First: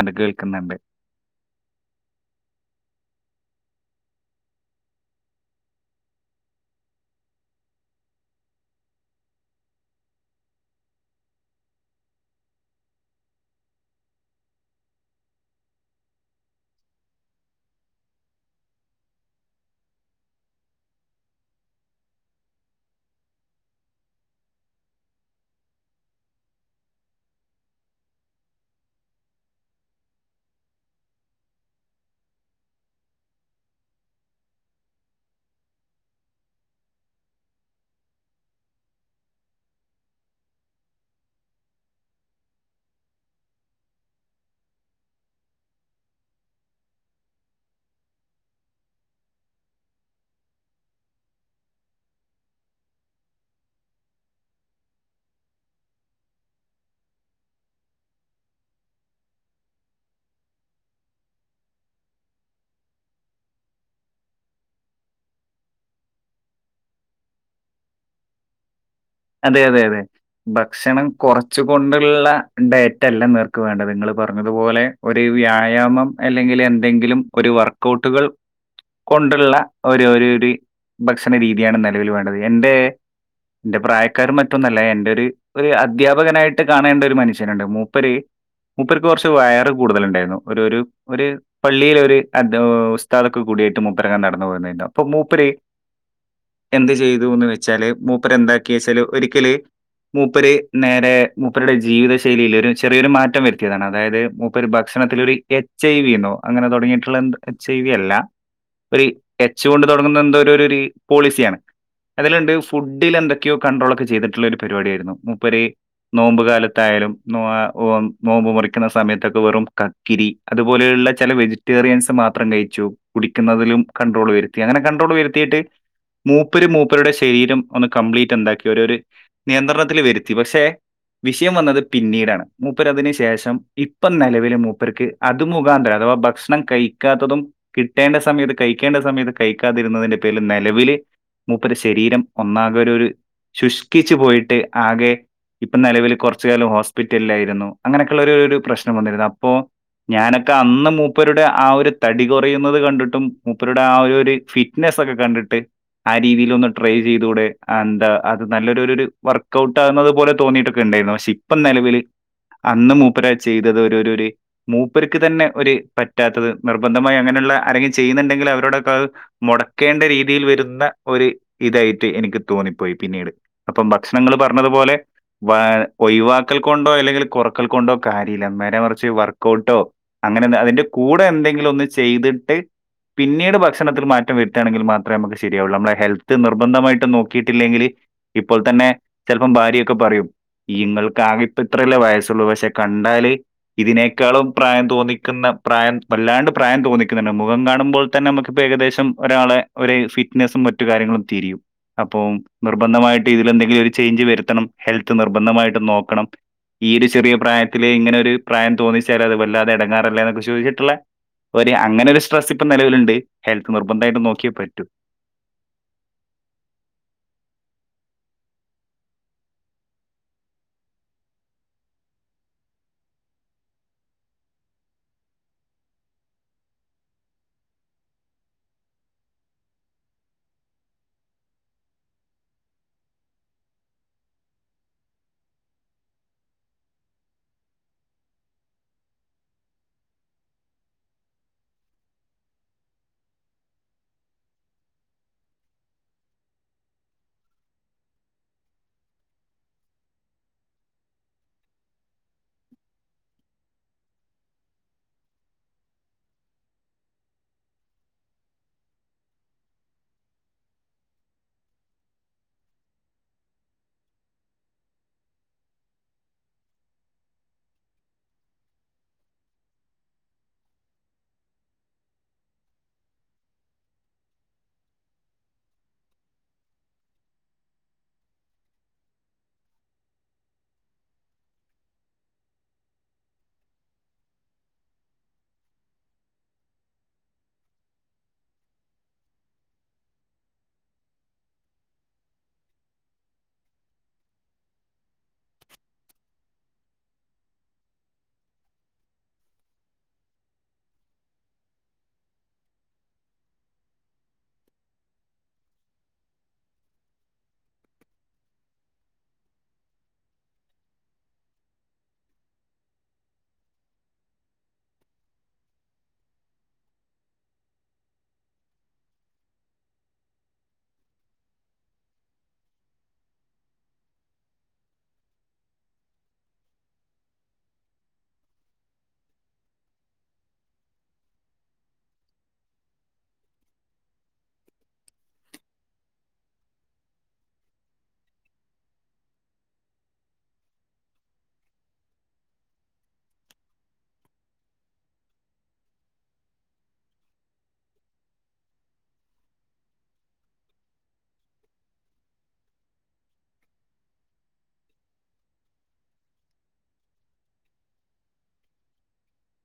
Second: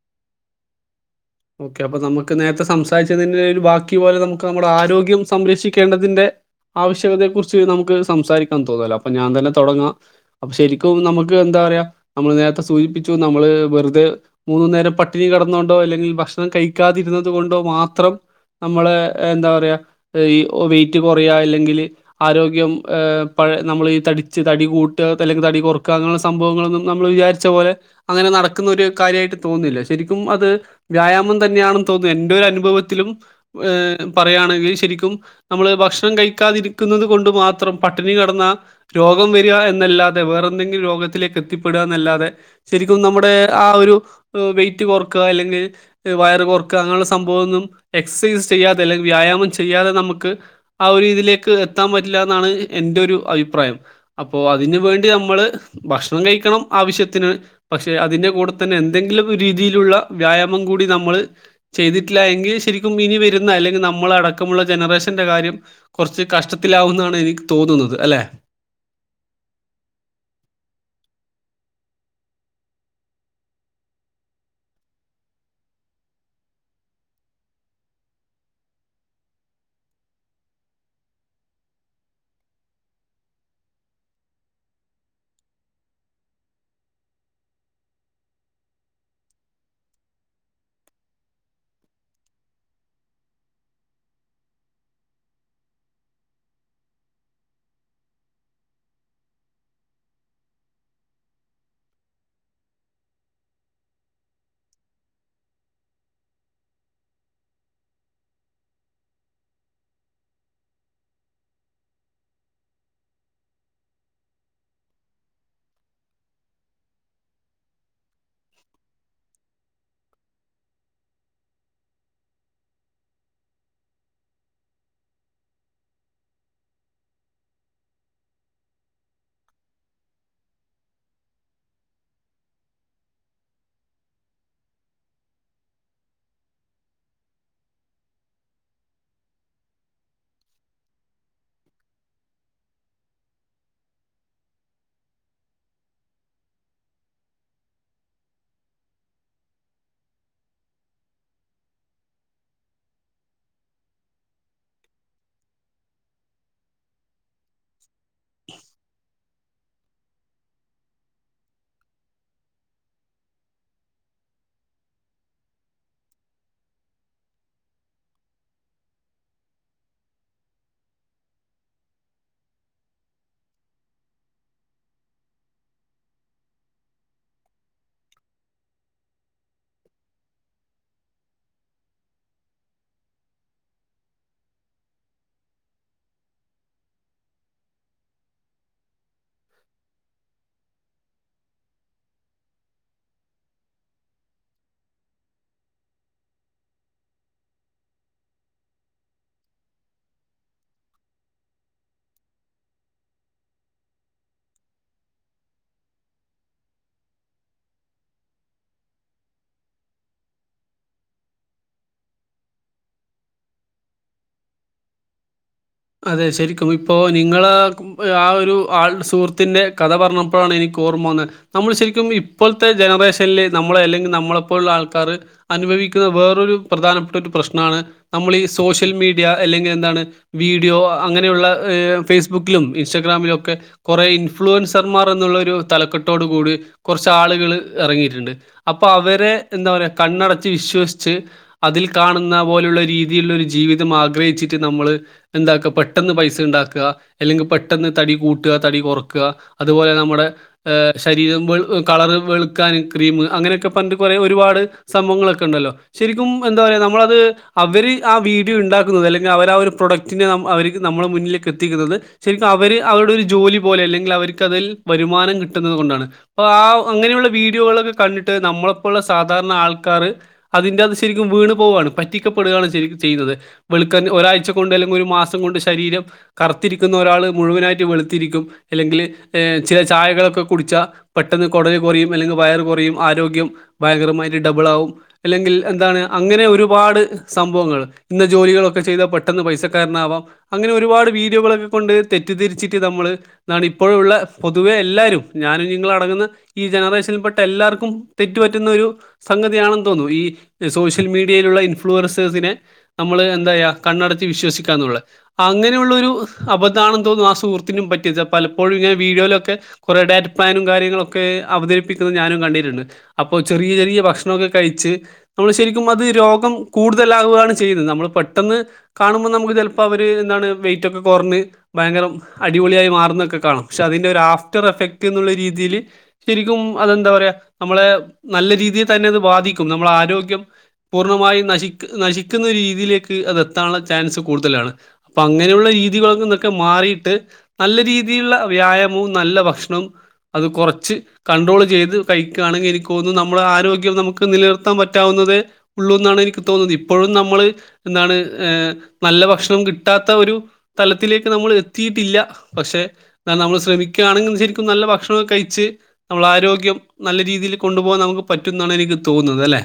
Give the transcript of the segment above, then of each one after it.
അത് കേൾക്കുന്നുണ്ട് ഓക്കെ അപ്പൊ നമുക്ക് നേരത്തെ സംസാരിച്ചതിന്റെ ഒരു ബാക്കി പോലെ നമുക്ക് നമ്മുടെ ആരോഗ്യം സംരക്ഷിക്കേണ്ടതിന്റെ ആവശ്യകതയെ കുറിച്ച് നമുക്ക് സംസാരിക്കാൻ തോന്നല്ലോ അപ്പൊ ഞാൻ തന്നെ തൊടങ്ങാം ശരിക്കും നമുക്ക് എന്താ പറയാ നമ്മള് നേരത്തെ സൂചിപ്പിച്ചു നമ്മള് വെറുതെ മൂന്ന് നേരം പട്ടിണി കിടന്നോണ്ടോ അല്ലെങ്കിൽ ഭക്ഷണം കഴിക്കാതിരുന്നത് കൊണ്ടോ മാത്രം നമ്മള് എന്താ പറയാ ഈ വെയിറ്റ് കൊറയുവാ അല്ലെങ്കിൽ ആരോഗ്യം പഴ നമ്മള് ഈ തടിച്ച് തടി കൂട്ടുക അല്ലെങ്കിൽ തടി കുറക്കുക അങ്ങനെയുള്ള സംഭവങ്ങളൊന്നും നമ്മള് വിചാരിച്ച പോലെ അങ്ങനെ നടക്കുന്ന ഒരു കാര്യമായിട്ട് തോന്നില്ല ശരിക്കും അത് വ്യായാമം തന്നെയാണെന്ന് തോന്നുന്നു എന്റെ ഒരു അനുഭവത്തിലും പറയുകയാണെങ്കിൽ ശരിക്കും നമ്മള് ഭക്ഷണം കഴിക്കാതിരിക്കുന്നത് കൊണ്ട് മാത്രം പട്ടിണി കെടന്ന രോഗം വരിക എന്നല്ലാതെ വേറെ എന്തെങ്കിലും രോഗത്തിലേക്ക് എത്തിപ്പെടുക എന്നല്ലാതെ ശരിക്കും നമ്മുടെ ആ ഒരു വെയിറ്റ് കൊറക്കുക അല്ലെങ്കിൽ വയറ് കൊറക്കുക അങ്ങനെയുള്ള സംഭവം ഒന്നും എക്സസൈസ് ചെയ്യാതെ അല്ലെങ്കിൽ വ്യായാമം ചെയ്യാതെ നമുക്ക് ആ ഒരുരീതിലേക്ക് എത്താൻ പറ്റില്ലെന്നാണ് എന്റെ ഒരു അഭിപ്രായം അപ്പോ അതിന് വേണ്ടി നമ്മള് ഭക്ഷണം കഴിക്കണം ആവശ്യത്തിന് പക്ഷെ അതിന്റെ കൂടെ തന്നെ എന്തെങ്കിലും രീതിയിലുള്ള വ്യായാമം- മം കൂടി നമ്മള് ചെയ്തിട്ടില്ല എങ്കി ശരിക്കും ഇനി വരുന്ന അല്ലെങ്കി നമ്മള അടക്കമുള്ള ജനറേഷന്റെ കാര്യം കൊർച്ച് കഷ്ടത്തിലാവുംന്നാണ് എനിക്ക് തോന്നുന്നത് അല്ലെ? അതെ അതെ അതെ ഭക്ഷണം കൊറച്ച് കൊണ്ടുള്ള ഡൈറ്റ് അല്ല നിങ്ങക്ക് വേണ്ടത് നിങ്ങള് പറഞ്ഞതുപോലെ ഒരു വ്യായാമം അല്ലെങ്കിൽ എന്തെങ്കിലും ഒരു വർക്കൗട്ടുകൾ കൊണ്ടുള്ള ഒരു ഒരു ഭക്ഷണ രീതിയാണ് നിലവില് വേണ്ടത് എന്റെ എന്റെ പ്രായ- കാർണം മറ്റൊന്നും അല്ല എന്റെ ഒരു അധ്യാപകനായിട്ട് കാണേണ്ട ഒരു മനുഷ്യനൊണ്ട് മൂപ്പര് മൂപ്പർക്ക് കൊറച്ച് വയറ് കൂടുതലുണ്ടായിരുന്നു ഒരു ഒരു ഒരു പള്ളിയില ഒരു ഉസ്താദൊക്ക കൂടിയിട്ട് മൂപ്പരങ്ങന നടന്നു പോന്നായിരുന്നു അപ്പൊ മൂപ്പര് എന്ത് ചെയ്തു എന്ന് വെച്ചാല് മൂപ്പര് എന്താ കേസില് - ഒരിക്കല് മൂപ്പര് നേരെ മൂപ്പരുടെ ജീവിത ശൈലിൽ ഒരു ചെറിയൊരു മാറ്റം വരുത്തിയതാണ് അതായത് മൂപ്പര് ഭക്ഷണത്തി ഒരു എച്ച് ഐ വി എന്നോ അങ്ങനെ തൊടങ്ങിയിട്ടുള്ള എച്ച് ഐ വി അല്ല ഒരു എച്ച് കൊണ്ട് തുടങ്ങുന്ന എന്തോ ഒരു പോളിസിയാണ് അതിലുണ്ട് ഫുഡിൽ എന്തൊക്കെയോ കണ്ട്രോൾ ഒക്കെ ചെയ്തിട്ടുള്ള ഒരു പരിപാടി ആയിരുന്നു മൂപ്പര് നോമ്പ് കാലത്തായാലും നോമ്പ് മുറിക്കുന്ന സമയത്തൊക്കെ വെറും കക്കിരി അതുപോലെയുള്ള ചില വെജിറ്റേറിയൻസ് മാത്രം കഴിച്ചു കുടിക്കുന്നതിലും കണ്ട്രോൾ വരുത്തി അങ്ങനെ കൺണ്ട്രോൾ വരുത്തിയിട്ട് മൂപ്പര് മൂപ്പരുടെ ശരീരം ഒന്ന് കംപ്ലീറ്റ് എന്താക്കി ഓരോരു- നിയന്ത്രണത്തില് വരുത്തി. പക്ഷെ വിഷയം വന്നത് പിന്നീടാണ്. മൂപ്പര് അതിന് ശേഷം ഇപ്പം നെലവില് മൂപ്പർക്ക് അത് മുഖാന്തരം ഭക്ഷണം കഴിക്കാത്തതും കിട്ടേണ്ട സമയത്ത് കഴിക്കേണ്ട സമയത്ത് കഴിക്കാതിരുന്നതിന്റെ പേരില് നെ ലവില് മൂപ്പരെ ശരീരം ഒന്നാകെ ഒരു ഒരു ശുശ് ച്ച് പോയിട്ട് ആകെ ഇപ്പം നിലവിൽ കുറച്ച് കാലം ഹോസ്പിറ്റലിലായിരുന്നു അങ്ങനെയൊക്കെയുള്ള ഒരു ഒരു പ്രശ്നം വന്നിരുന്നു അപ്പോ ഞാനൊക്കെ അന്ന് മൂപ്പരുടെ ആ ഒരു തടി കുറയുന്നത് കണ്ടിട്ടും മൂപ്പരുടെ ആ ഒരു ഫിറ്റ്നെസ്സ് ഒക്കെ കണ്ടിട്ട് ആ രീതിയിൽ ഒന്ന് ട്രൈ ചെയ്ത് കൂടെ എന്താ- നല്ലൊരു ഒരു വർക്ക് ഔട്ടക്ന്നത് പോലെ തോന്നിയിട്ടൊക്കെ ഇണ്ടായിന്നു പക്ഷെ ഇപ്പം നിലവില് അന്ന് മൂപ്പര് ചെയ്തത് ഒര് ഒര് മൂപ്പർക്ക് തന്നെ ഒര് പറ്റാത്തത് നിർബന്ധമായി അങ്ങനെയുള്ള ആരെങ്കിലും ചെയ്യുന്നുണ്ടെങ്കിൽ അവരോടൊക്കെ അത് മുടക്കേണ്ട രീതിയിൽ വരുന്ന ഒരു ഇതായിട്ട് എനിക്ക് തോന്നിപ്പോയി പിന്നീട് അപ്പം ഭക്ഷണങ്ങൾ പറഞ്ഞതുപോലെ വ ഒഴിവാക്കൽ കൊണ്ടോ അല്ലെങ്കിൽ കുറക്കൽ കൊണ്ടോ കാര്യമില്ല നേരെ മറിച്ച് വർക്കൗട്ടോ അങ്ങനെ അതിന്റെ കൂടെ എന്തെങ്കിലും ഒന്നു ചെയ്തിട്ട് പിന്നീട് ഭക്ഷണത്തിൽ മാറ്റം വരുത്തയാണെങ്കിൽ മാത്രമേ നമുക്ക് ശരിയാവുള്ളൂ നമ്മുടെ ഹെൽത്ത് നിർബന്ധമായിട്ട് നോക്കിയിട്ടില്ലെങ്കില് ഇപ്പോൾ തന്നെ ചെലപ്പം ഭാര്യയൊക്കെ പറയും ഇങ്ങൾക്ക് ആകെ ഇപ്പ ഇത്രയല്ലേ വയസ്സുള്ളൂ പക്ഷെ കണ്ടാൽ ഇതിനേക്കാളും പ്രായം തോന്നിക്കുന്ന പ്രായം വല്ലാണ്ട് പ്രായം തോന്നിക്കുന്നുണ്ട് മുഖം കാണുമ്പോൾ തന്നെ നമുക്കിപ്പോ ഏകദേശം ഒരാളെ ഒരു ഫിറ്റ്നസും മറ്റു കാര്യങ്ങളും തിരിയും അപ്പം നിർബന്ധമായി ഇതില് എന്തെങ്കിലും ഒരു ചേഞ്ച് വരുത്തണം ഹെൽത്ത് നിർബന്ധമായിട്ട് നോക്കണം ഈ ഒരു ചെറിയ പ്രായത്തില് ഇങ്ങനെ ഒരു പ്രായം തോന്നിച്ചാൽ അത് വല്ലാതെ എടങ്ങാറല്ലേന്നൊക്കെ ചോദിച്ചിട്ടുള്ള ഒരു അങ്ങനെ ഒരു സ്ട്രെസ്സ് ഇപ്പ നിലവിലുണ്ട് ഹെൽത്ത് നിർബന്ധമായിട്ട് നോക്കിയേ പറ്റൂ അതെ ശരിക്കും ഇപ്പോ നിങ്ങള് ആഹ് ഒരു ആ സുഹൃത്തിന്റെ കഥ പറഞ്ഞപ്പോഴാണ് എനിക്ക് ഓർമ്മ വന്നത് നമ്മൾ ശരിക്കും ഇപ്പോഴത്തെ ജനറേഷനെ നമ്മളെ അല്ലെങ്കിൽ നമ്മളെപ്പോലുള്ള ആൾക്കാര് അനുഭവിക്കുന്ന വേറൊരു പ്രധാനപ്പെട്ട ഒരു പ്രശ്നമാണ് നമ്മൾ ഈ സോഷ്യൽ മീഡിയ അല്ലെങ്കിൽ എന്താണ് വീഡിയോ അങ്ങനെയുള്ള ങ് ഫേസ്ബുക്കിലും ഇൻസ്റ്റാഗ്രാമിലും ഒക്കെ കൊറെ ഇൻഫ്ലുവൻസർമാർ എന്നുള്ളൊരു തലക്കെട്ടോടു കൂടി കുറച്ച് ആളുകൾ ഇറങ്ങിയിട്ടുണ്ട് അപ്പൊ അവരെ എന്താ പറയാ കണ്ണടച്ച് വിശ്വസിച്ച് അതിൽ കാണുന്ന പോലുള്ള രീതിലുള്ള ഒരു ജീവിതം ആഗ്രഹിച്ചിട്ട് നമ്മള് എന്താക്ക പെട്ടെന്ന് പൈസ ഇ ണ്ടാക്ക, അല്ലെങ്കി പെട്ടെന്ന് തടി കൂട്ട, തടി കൊർക്ക അതുപോലെ നമ്മുടെ ശരീരം വെ കളർ വെളുക്കാൻ ക്രീം അങ്ങനെയൊക്കെ പർഞ്ഞിട്ട് കൊറെ ഒരുപാട് സംഭവങ്ങളൊക്കെ ഇണ്ടല്ലോ. ശരിക്കും എന്താ പറയ നമ്മളത് അവര് ആ വീഡിയോ ഇ ണ്ടാക്കുന്നത് അല്ലെങ്കി അവര് ആ ഒരു പ്രൊഡക്ട് റ്റിന് അവർ നമ്മളുടെ മുന്നിലേക്ക് എത്തിക്കുന്നത് ശരിക്കും അവര് അവരുടെ ഒരു ജോലി പോലെ അല്ലെങ്കിൽ അവർക്ക് അതിൽ വരുമാനം കിട്ടുന്നത് കൊണ്ടാണ് അപ്പ ആ അങ്ങനെയുള്ള വീഡിയോകളൊക്കെ കണ്ടിട്ട് നമ്മളപ്പോലുള്ള സാധാരണ ആൾക്കാർ അതിന്റെറ അത് ശരിക്കും വീണ് പോവുകയാണ് പറ്റിക്കപ്പെടുകയാണ് ശരിക്കും ചെയ്യുന്നത് വെളുക്കാൻ ഒരാഴ്ച കൊണ്ടെല്ലാം ഒരു മാസം കൊണ്ട് ശരീരം കറുത്തിരിക്കുന്ന ഒരാൾ മുഴുവനായിട്ട് വെളുത്തിരിക്കും അല്ലെങ്കിൽ ങ് ചില ചായകളൊക്കെ കുടിച്ചാൽ പെട്ടെന്ന് കുടൽ കുറയും അല്ലെങ്കിൽ വയർ കുറയും ആരോഗ്യം ഭയങ്കരമായിട്ട് ഡബിൾ ആകും അല്ലെങ്കിൽ എന്താണ് അങ്ങനെ ഒരുപാട് സംഭവങ്ങൾ ഇന്ന ജോലികളൊക്കെ ചെയ്താൽ പെട്ടെന്ന് പൈസ ണക്കാരനാവാം അങ്ങനെ ഒരുപാട് വീഡിയോകളൊക്കെ കൊണ്ട് തെറ്റ് ധരിച്ചിട്ട് നമ്മള് എന്താണ് ഇപ്പോഴുള്ള പൊതുവെ എല്ലാവരും ഞാനും നിങ്ങളും അടങ്ങുന്ന ഈ ജനറേഷനിൽ പെട്ട എല്ലാവർക്കും തെറ്റു പറ്റുന്ന ഒരു സംഗതിയാണെന്ന് തോന്നുന്നു ഈ സോഷ്യൽ മീഡിയയിലുള്ള ഇൻഫ്ലുവൻസേഴ്സിനെ നമ്മൾ എന്താ പറയാ കണ്ണടച്ച് വിശ്വസി ക്കാന്നുള്ളെ അങ്ങനെയുള്ളൊരു അബദ്ധാണെന്ന് തോന്നുന്നു ആ സുഹൃത്തിനും പറ്റിയത് പലപ്പോഴും ഞാൻ വീഡിയോയിലൊക്കെ കുറെ ഡാറ്റ പ്ലാനും കാര്യങ്ങളൊക്കെ അവതരിപ്പിക്കുന്നത് ഞാനും കണ്ടിട്ടുണ്ട് അപ്പോ ചെറിയ ചെറിയ ഭക്ഷണൊക്കെ കഴിച്ച് നമ്മൾ ശരിക്കും അത് രോഗം കൂടുതലാകുകയാണ് ചെയ്യുന്നത് നമ്മൾ പെട്ടെന്ന് കാണുമ്പോൾ നമുക് ത് ചെലപ്പവര് എന്താണ് വെയിറ്റൊക്കെ കുറഞ്ഞ് ഭയങ്കര അടിപൊളിയായി മാറുന്നതൊക്കെ കാണും പക്ഷെ അതിന്റെ ഒരു ആഫ്റ്റർ എഫക്റ്റ് എന്നുള്ള രീതിയിൽ ശരിക്കും അതെന്താ പറയുക നമ്മളെ നല്ല രീതിയിൽ തന്നെ അത് ബാധിക്കും നമ്മള ആരോഗ്യം പൂർണ്ണമായി നശി നശിക്കുന്ന ഒരു രീതിയിലേക്ക് അത് എത്താനുള്ള ചാൻസ് കൂടുതലാണ് അപ്പൊ അങ്ങനെയുള്ള രീതികളൊക്കെ എന്നൊക്കെ മാറിയിട്ട് നല്ല രീതിയിലുള്ള വ്യായാമവും നല്ല ഭക്ഷണവും അത് കുറച്ച് കണ്ട്രോൾ ചെയ്ത് കഴിക്കുകയാണെങ്കിൽ എനിക്ക് തോന്നുന്നു നമ്മുടെ ആരോഗ്യം നമുക്ക് നിലനിർത്താൻ പറ്റാവുന്നതേ ഉള്ളൂ എന്നാണ് എനിക്ക് തോന്നുന്നത് ഇപ്പോഴും നമ്മൾ എന്താണ് ഏ നല്ല ഭക്ഷണം കിട്ടാത്ത ഒരു തലത്തിലേക്ക് നമ്മള് എത്തിയിട്ടില്ല പക്ഷെ നമ്മൾ ശ്രമിക്കുകയാണെങ്കിൽ ശരിക്കും നല്ല ഭക്ഷണം കഴിച്ച് നമ്മൾ ആരോഗ്യം നല്ല രീതിയിൽ കൊണ്ടുപോകാൻ നമുക്ക് പറ്റും എന്നാണ് എനിക്ക് തോന്നുന്നത് അല്ലെ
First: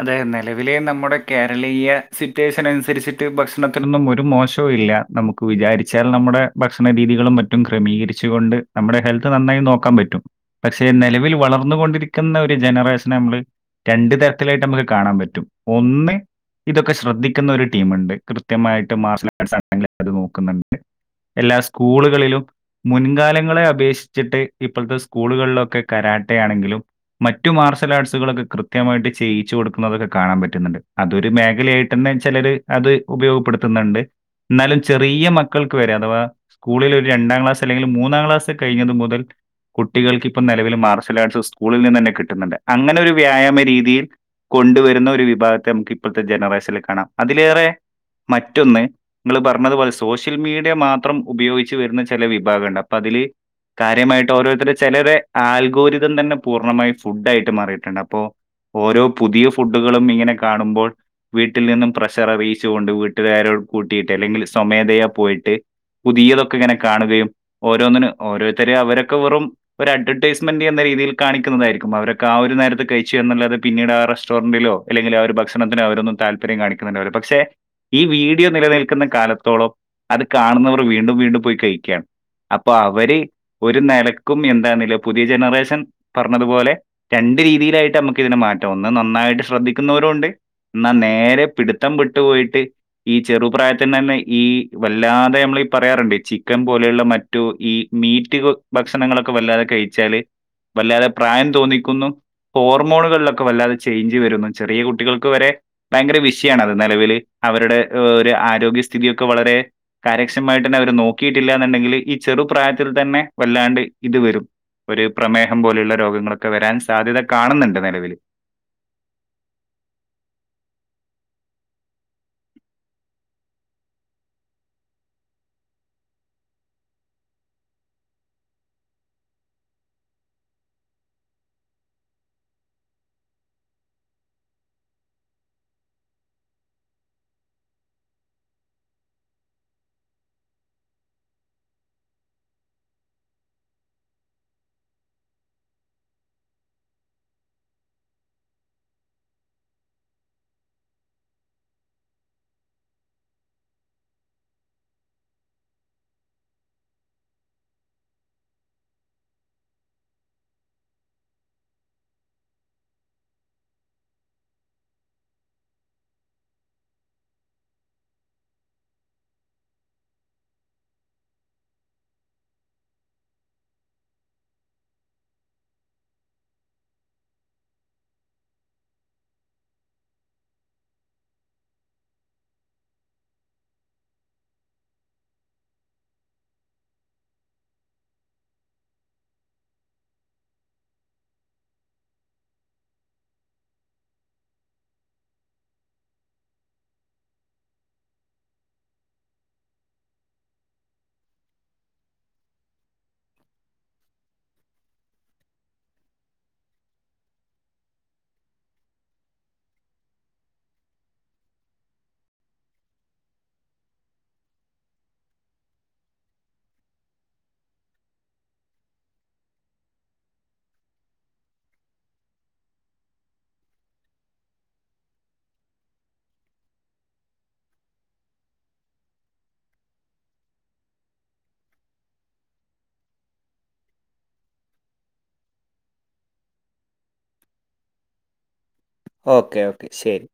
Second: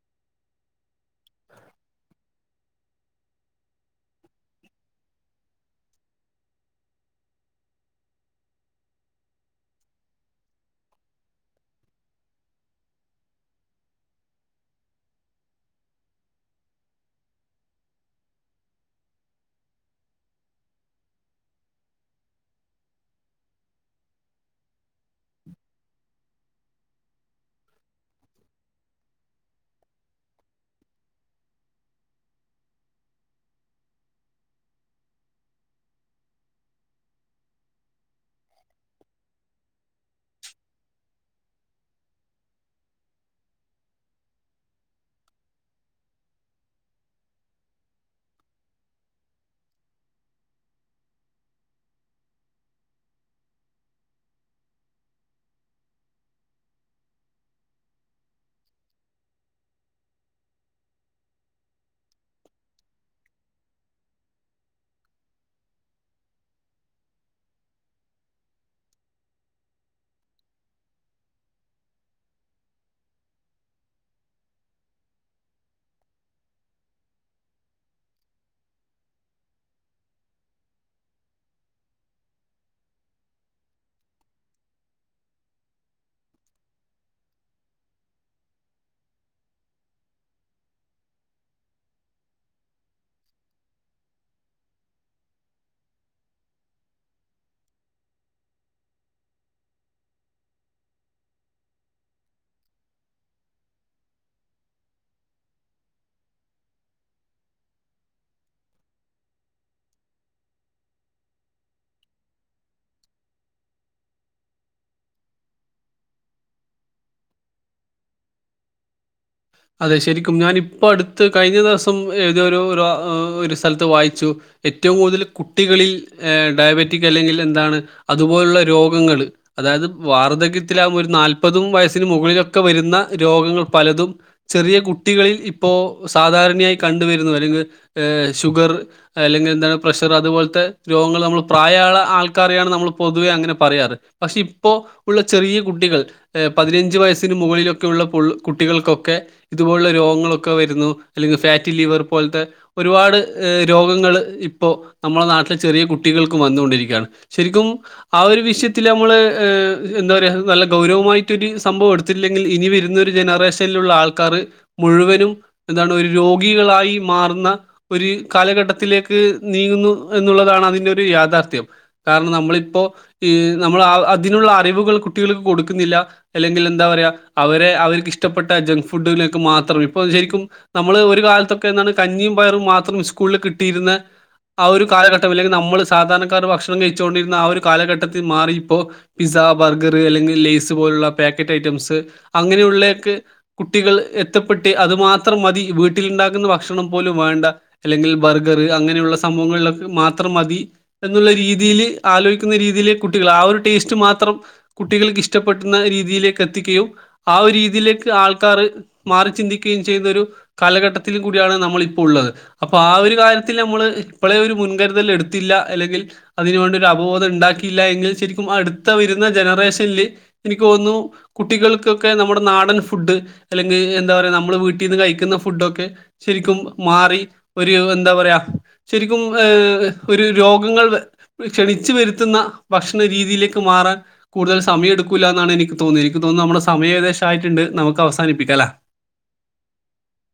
അതെ നിലവിലെ നമ്മുടെ കേരളീയ സിറ്റ്വേഷൻ അനുസരി നുസരിച്ചിട്ട് ഭക്ഷണത്തിനൊന്നും ഒരു മോശവും ഇല്ല നമുക്ക് വിചാരിച്ചാൽ നമ്മുടെ ഭക്ഷണ രീതികളും മറ്റും ക്രമീകരിച്ചുകൊണ്ട് നമ്മുടെ ഹെൽത്ത് നന്നായി നോക്കാൻ പറ്റും പക്ഷെ നിലവിൽ വളർന്നുകൊണ്ടിരിക്കുന്ന ഒരു ജനറേഷനെ നമ്മള് രണ്ട തര ലായിട്ട് നമുക്ക് കാണാൻ പറ്റും ഒന്ന് ഇതൊക്കെ ശ്രദ്ധിക്കുന്ന ഒരു ടീമുണ്ട് കൃത്യമായിട്ട് മാർഷൽ ആർട്സ് ആണെങ്കിലും അത് നോക്കുന്നുണ്ട് എല്ലാ സ്കൂളുകളിലും മുൻകാലങ്ങളെ അപേക്ഷിച്ചിട്ട് ഇപ്പോഴത്തെ സ്കൂളുകളിലൊക്കെ കരാട്ടെ ആണെങ്കിലും മറ്റു മാർഷൽ ആർട്സുകളൊക്കെ കൃത്യമായിട്ട് ചെയ്യിച്ചു കൊടുക്കുന്നതൊക്കെ കാണാൻ പറ്റ്ന്ന്ണ്ട്. അതൊരു മേഖലയായിട്ടെന്നെ ചെലര് അത് ഉപയോഗപ്പെടുത്ത്ന്ന്ണ്ട്. ന്നാലും ചെറിയ മക്കൾക്ക് വരെ അഥവാ സ്കൂളിൽ ഒരു രണ്ടാം ക്ലാസ്, അല്ലെങ്കില് മൂന്നാം ക്ലാസ് കഴിഞ്ഞത് മുതൽ കുട്ടികൾക്ക് ഇപ്പം നെലവില് മാർഷൽ ആർട്സ് സ്കൂളിൽ നിന്ന് തന്നെ കിട്ട്ന്ന്ണ്ട്. അങ്ങനെ ഒരു വ്യായാമ രീതിയിൽ കൊണ്ടുവരുന്ന ഒരു വിഭാഗത്തെ നമുക്ക് ഇപ്പോഴത്തെ ജനറേഷനിൽ കാണാം അതിലേറെ മറ്റൊന്ന് നിങ്ങൾ പറഞ്ഞതുപോലെ സോഷ്യൽ മീഡിയ മാത്രം ഉപയോഗിച്ച് വരുന്ന ചില വിഭാഗൊണ്ട് അപ്പൊ അതില് കാര്യമായിട്ട് ഓരോരുത്തരുടെ ചെലരെ ആൽഗോരിതം തന്നെ പൂർണ്ണമായും ഫുഡ് ആയിട്ട് മാറിയിട്ടുണ്ട് അപ്പോ ഓരോ പുതിയ ഫുഡുകളും ഇങ്ങനെ കാണുമ്പോൾ വീട്ടിൽ നിന്നും പ്രഷർ അറിയിച്ച് കൊണ്ട് വീട്ടുകാരോട് കൂട്ടിയിട്ട് അല്ലെങ്കിൽ സ്വമേധയാ പോയിട്ട് പുതിയതൊക്കെ ഇങ്ങനെ കാണുകയും ഓരോന്നിന് ഓരോരുത്തരും അവരൊക്കെ വെറും ഒരു അഡ്വെർടൈസ്മെന്റ് എന്ന രീതിയിൽ കാണിക്കുന്നതായിരിക്കും അവരൊക്കെ ആ ഒരു നേരത്ത് കഴിച്ചു എന്നുള്ളത് പിന്നീട് ആ റെസ്റ്റോറന്റിലോ അല്ലെങ്കിൽ ആ ഒരു ഭക്ഷണത്തിനോ അവരൊന്നും താല്പര്യം കാണിക്കുന്നണ്ടാവ്ല പക്ഷെ ഈ വീഡിയോ നിലനിൽക്കുന്ന കാലത്തോളം അത് കാണുന്നവർ വീണ്ടും വീണ്ടും പോയി കഴിക്കുകയാണ് അപ്പൊ അവര് ഒരു നിലക്കും എന്താെന്നില പുതിയ ജനറേഷൻ പറഞ്ഞതുപോലെ രണ്ട് രീതിയിലായിട്ട് നമുക്ക് ഇതിനെ മാ ഒന്ന് നന്നായിട്ട് ശ്രദ്ധിക്കുന്നവരും ഉണ്ട് എന്നാൽ നേരെ പിടുത്തം വിട്ടു പോയിട്ട് ഈ ചെറുപ്രായത്തിന് തന്നെ ഈ വല്ലാതെ നമ്മളീ പറയാറുണ്ട് ചിക്കൻ പോലെയുള്ള മറ്റു ഈ മീറ്റ് ഭക്ഷണങ്ങളൊക്കെ വല്ലാതെ കഴിച്ചാല് വല്ലാതെ പ്രായം തോന്നിക്കുന്നു ഹോർമോണുകളിലൊ ക്കെ വല്ലാതെ ചേഞ്ച് വരുന്നു ചെറിയ കുട്ടികൾക്ക് വരെ ഭയങ്കര വിഷയാണത് നിലവിൽ അവരുടെ ഒരു ആരോഗ്യസ്ഥിഥിതിയൊക്കെ വളരെ കാര്യക്ഷമായിട്ട് തന്നെ അവർ നോക്കിയിട്ടില്ല എന്നുണ്ടെങ്കിൽ ഈ ചെറുപ്രായത്തിൽ തന്നെ വല്ലാണ്ട് ഇത് വരും ഒരു പ്രമേഹം പോലെയുള്ള രോഗങ്ങളൊക്കെ വരാൻ സാധ്യത കാണുന്നുണ്ട് നിലവിൽ അതെ ശരിക്കും ഞാനിപ്പോ അടുത്ത് കഴിഞ്ഞ ദിവസം ഏതോരു ഒരു സ്ഥലത്ത് വായിച്ചു ഏറ്റവും കൂടുതൽ കുട്ടികളിൽ ഏ ഡയബറ്റിക് അല്ലെങ്കിൽ എന്താണ് അതുപോലുള്ള രോഗങ്ങൾ അതായത് വാർധക്യത്തിലാ ഒരു നാല്പതും വയസ്സിന് മുകളിലൊക്കെ വരുന്ന രോഗങ്ങൾ പലതും ചെറിയ കുട്ടികളിൽ ഇപ്പോ സാധാരണയായി കണ്ടുവരുന്നു അല്ലെങ്കിൽ ഷുഗർ അല്ലെങ്കിൽ എന്താണ് പ്രഷർ അതുപോലത്തെ രോഗങ്ങൾ നമ്മൾ പ്രായ ആൾക്കാരെയാണ് നമ്മൾ പൊതുവേ അങ്ങനെ പറയാറ് പക്ഷെ ഇപ്പോൾ ഉള്ള ചെറിയ കുട്ടികൾ പതിനഞ്ച് വയസ്സിന് മുകളിലൊക്കെ ഉള്ള കുട്ടികൾക്കൊക്കെ ഇതുപോലുള്ള രോഗങ്ങളൊക്കെ വര്ന്നു. അല്ലെങ്കി ഫാറ്റി ലിവർ പോൽത്തെ ഒരുപാട് രോഗങ്ങൾ ഇപ്പോ നമ്മളെ നാട്ട് ചെറിയ കുട്ടികൾക്കും വന്നുകൊണ്ടിരിക്കാ ണ്. ശരിക്കും ആ ഒരു വിഷയത്തില് നമ്മള് എന്താ പറ നല്ല ഗൗരവമായിട്ടൊരു സംഭവം എടുത്തില്ലെങ്കിൽ ഇനി വരുന്ന ഒരു ജനറേഷനിലുള്ള ആൾക്ക ക്കാർ മുഴുവനും എന്താണ് ഒരു രോഗികളായി മാറുന്ന ഒരു കാലഘട്ടത്തിലേക്ക് നീങ്ങുന്നു എന്നുള്ളതാണ് അതിന്റെ ഒരു യാഥാർത്ഥ്യം കാരണം നമ്മളിപ്പോ നമ്മൾ അതിനുള്ള അറിവുകൾ കുട്ടികൾക്ക് കൊടുക്കുന്നില്ല അല്ലെങ്കിൽ എന്താ പറയാ അവരെ അവർക്ക് ഇഷ്ടപ്പെട്ട ജങ്ക് ഫുഡുകളൊക്കെ മാത്രം ഇപ്പൊ ശരിക്കും നമ്മള് ഒരു കാലത്തൊക്കെ എന്താണ് കഞ്ഞിയും പയറും മാത്രം സ്കൂളിൽ കിട്ടിയിരുന്ന ആ ഒരു കാലഘട്ടം അല്ലെങ്കിൽ നമ്മള് സാധാരണക്കാർ ഭക്ഷണം കഴിച്ചുകൊണ്ടിരുന്ന ആ ഒരു കാലഘട്ടത്തിൽ മാറി ഇപ്പോൾ പിസ്സ ബർഗർ അല്ലെങ്കിൽ ലേസ് പോലുള്ള പാക്കറ്റ് ഐറ്റംസ് അങ്ങനെയുള്ളൊക്കെ കുട്ടികൾ എത്തപ്പെട്ട് അത് മാത്രം മതി വീട്ട്ല് ഇണ്ടാക്കുന്ന ഭക്ഷണം പോലും വേണ്ട അല്ലെങ്കിൽ ബർഗർ അങ്ങനെയുള്ള സംഭവങ്ങൾ ലൊക്കെ മാത്രം മതി എന്നുള്ള രീതിയില് ആലോയിക്കുന്ന രീതിയില് കുട്ടികൾ ആ ഒരു ടേസ്റ്റ് മാത്രം കുട്ടികൾക്ക് ഇഷ്ടപ്പെടുന്ന രീതിയിലേക്ക് എത്തിക്കുകയും ആ ഒരു രീതിയിലേക്ക് ആൾ ആൾക്കാർ മാറി ചിന്തിക്കുകയും ചെയ്യുന്ന ഒരു കാലഘട്ടത്തിലും കൂടിയാണ് നമ്മള് ഇപ്പോൾ ഉള്ളത് അപ്പൊ ആ ഒരു കാര്യത്തിൽ നമ്മള് ഇപ്പോളേ ഒരു മുൻകരുതൽ എടുത്തില്ല അല്ലെങ്കിൽ അതിന് വേണ്ടി ഒരു അവബോധം ഉണ്ടാക്കിയില്ല എങ്കിൽ ശരിക്കും അടുത്ത വരുന്ന ജനറേഷനിൽ എനിക്ക് തോന്നുന്നു കുട്ടികൾക്കൊക്കെ നമ്മുടെ നാടൻ ഫുഡ് അല്ലെങ്കി എന്താ പറയാ നമ്മള് വീട്ടിന്ന് കഴിക്കുന്ന ഫുഡൊക്കെ ശരിക്കും മാറി ഒരു എന്താ പറയാ ശരിക്കും ഏ ഒരു രോഗങ്ങൾ ക്ഷണിച്ചു വരുത്തുന്ന ഭക്ഷണ രീതിയിലേക്ക് മാറാൻ കൂടുതൽ സമയം എടുക്കൂല്ല എന്നാണ് എനിക്ക് തോന്നിയ എനിക്ക് തോന്ന് ന്ന നമ്മുടെ സമയം ഏകദേശം ആയിട്ടുണ്ട്. നമുക്ക് അവസ സാനിപ്പിക്കലേ ഓക്കേ ഓക്കേ ശരി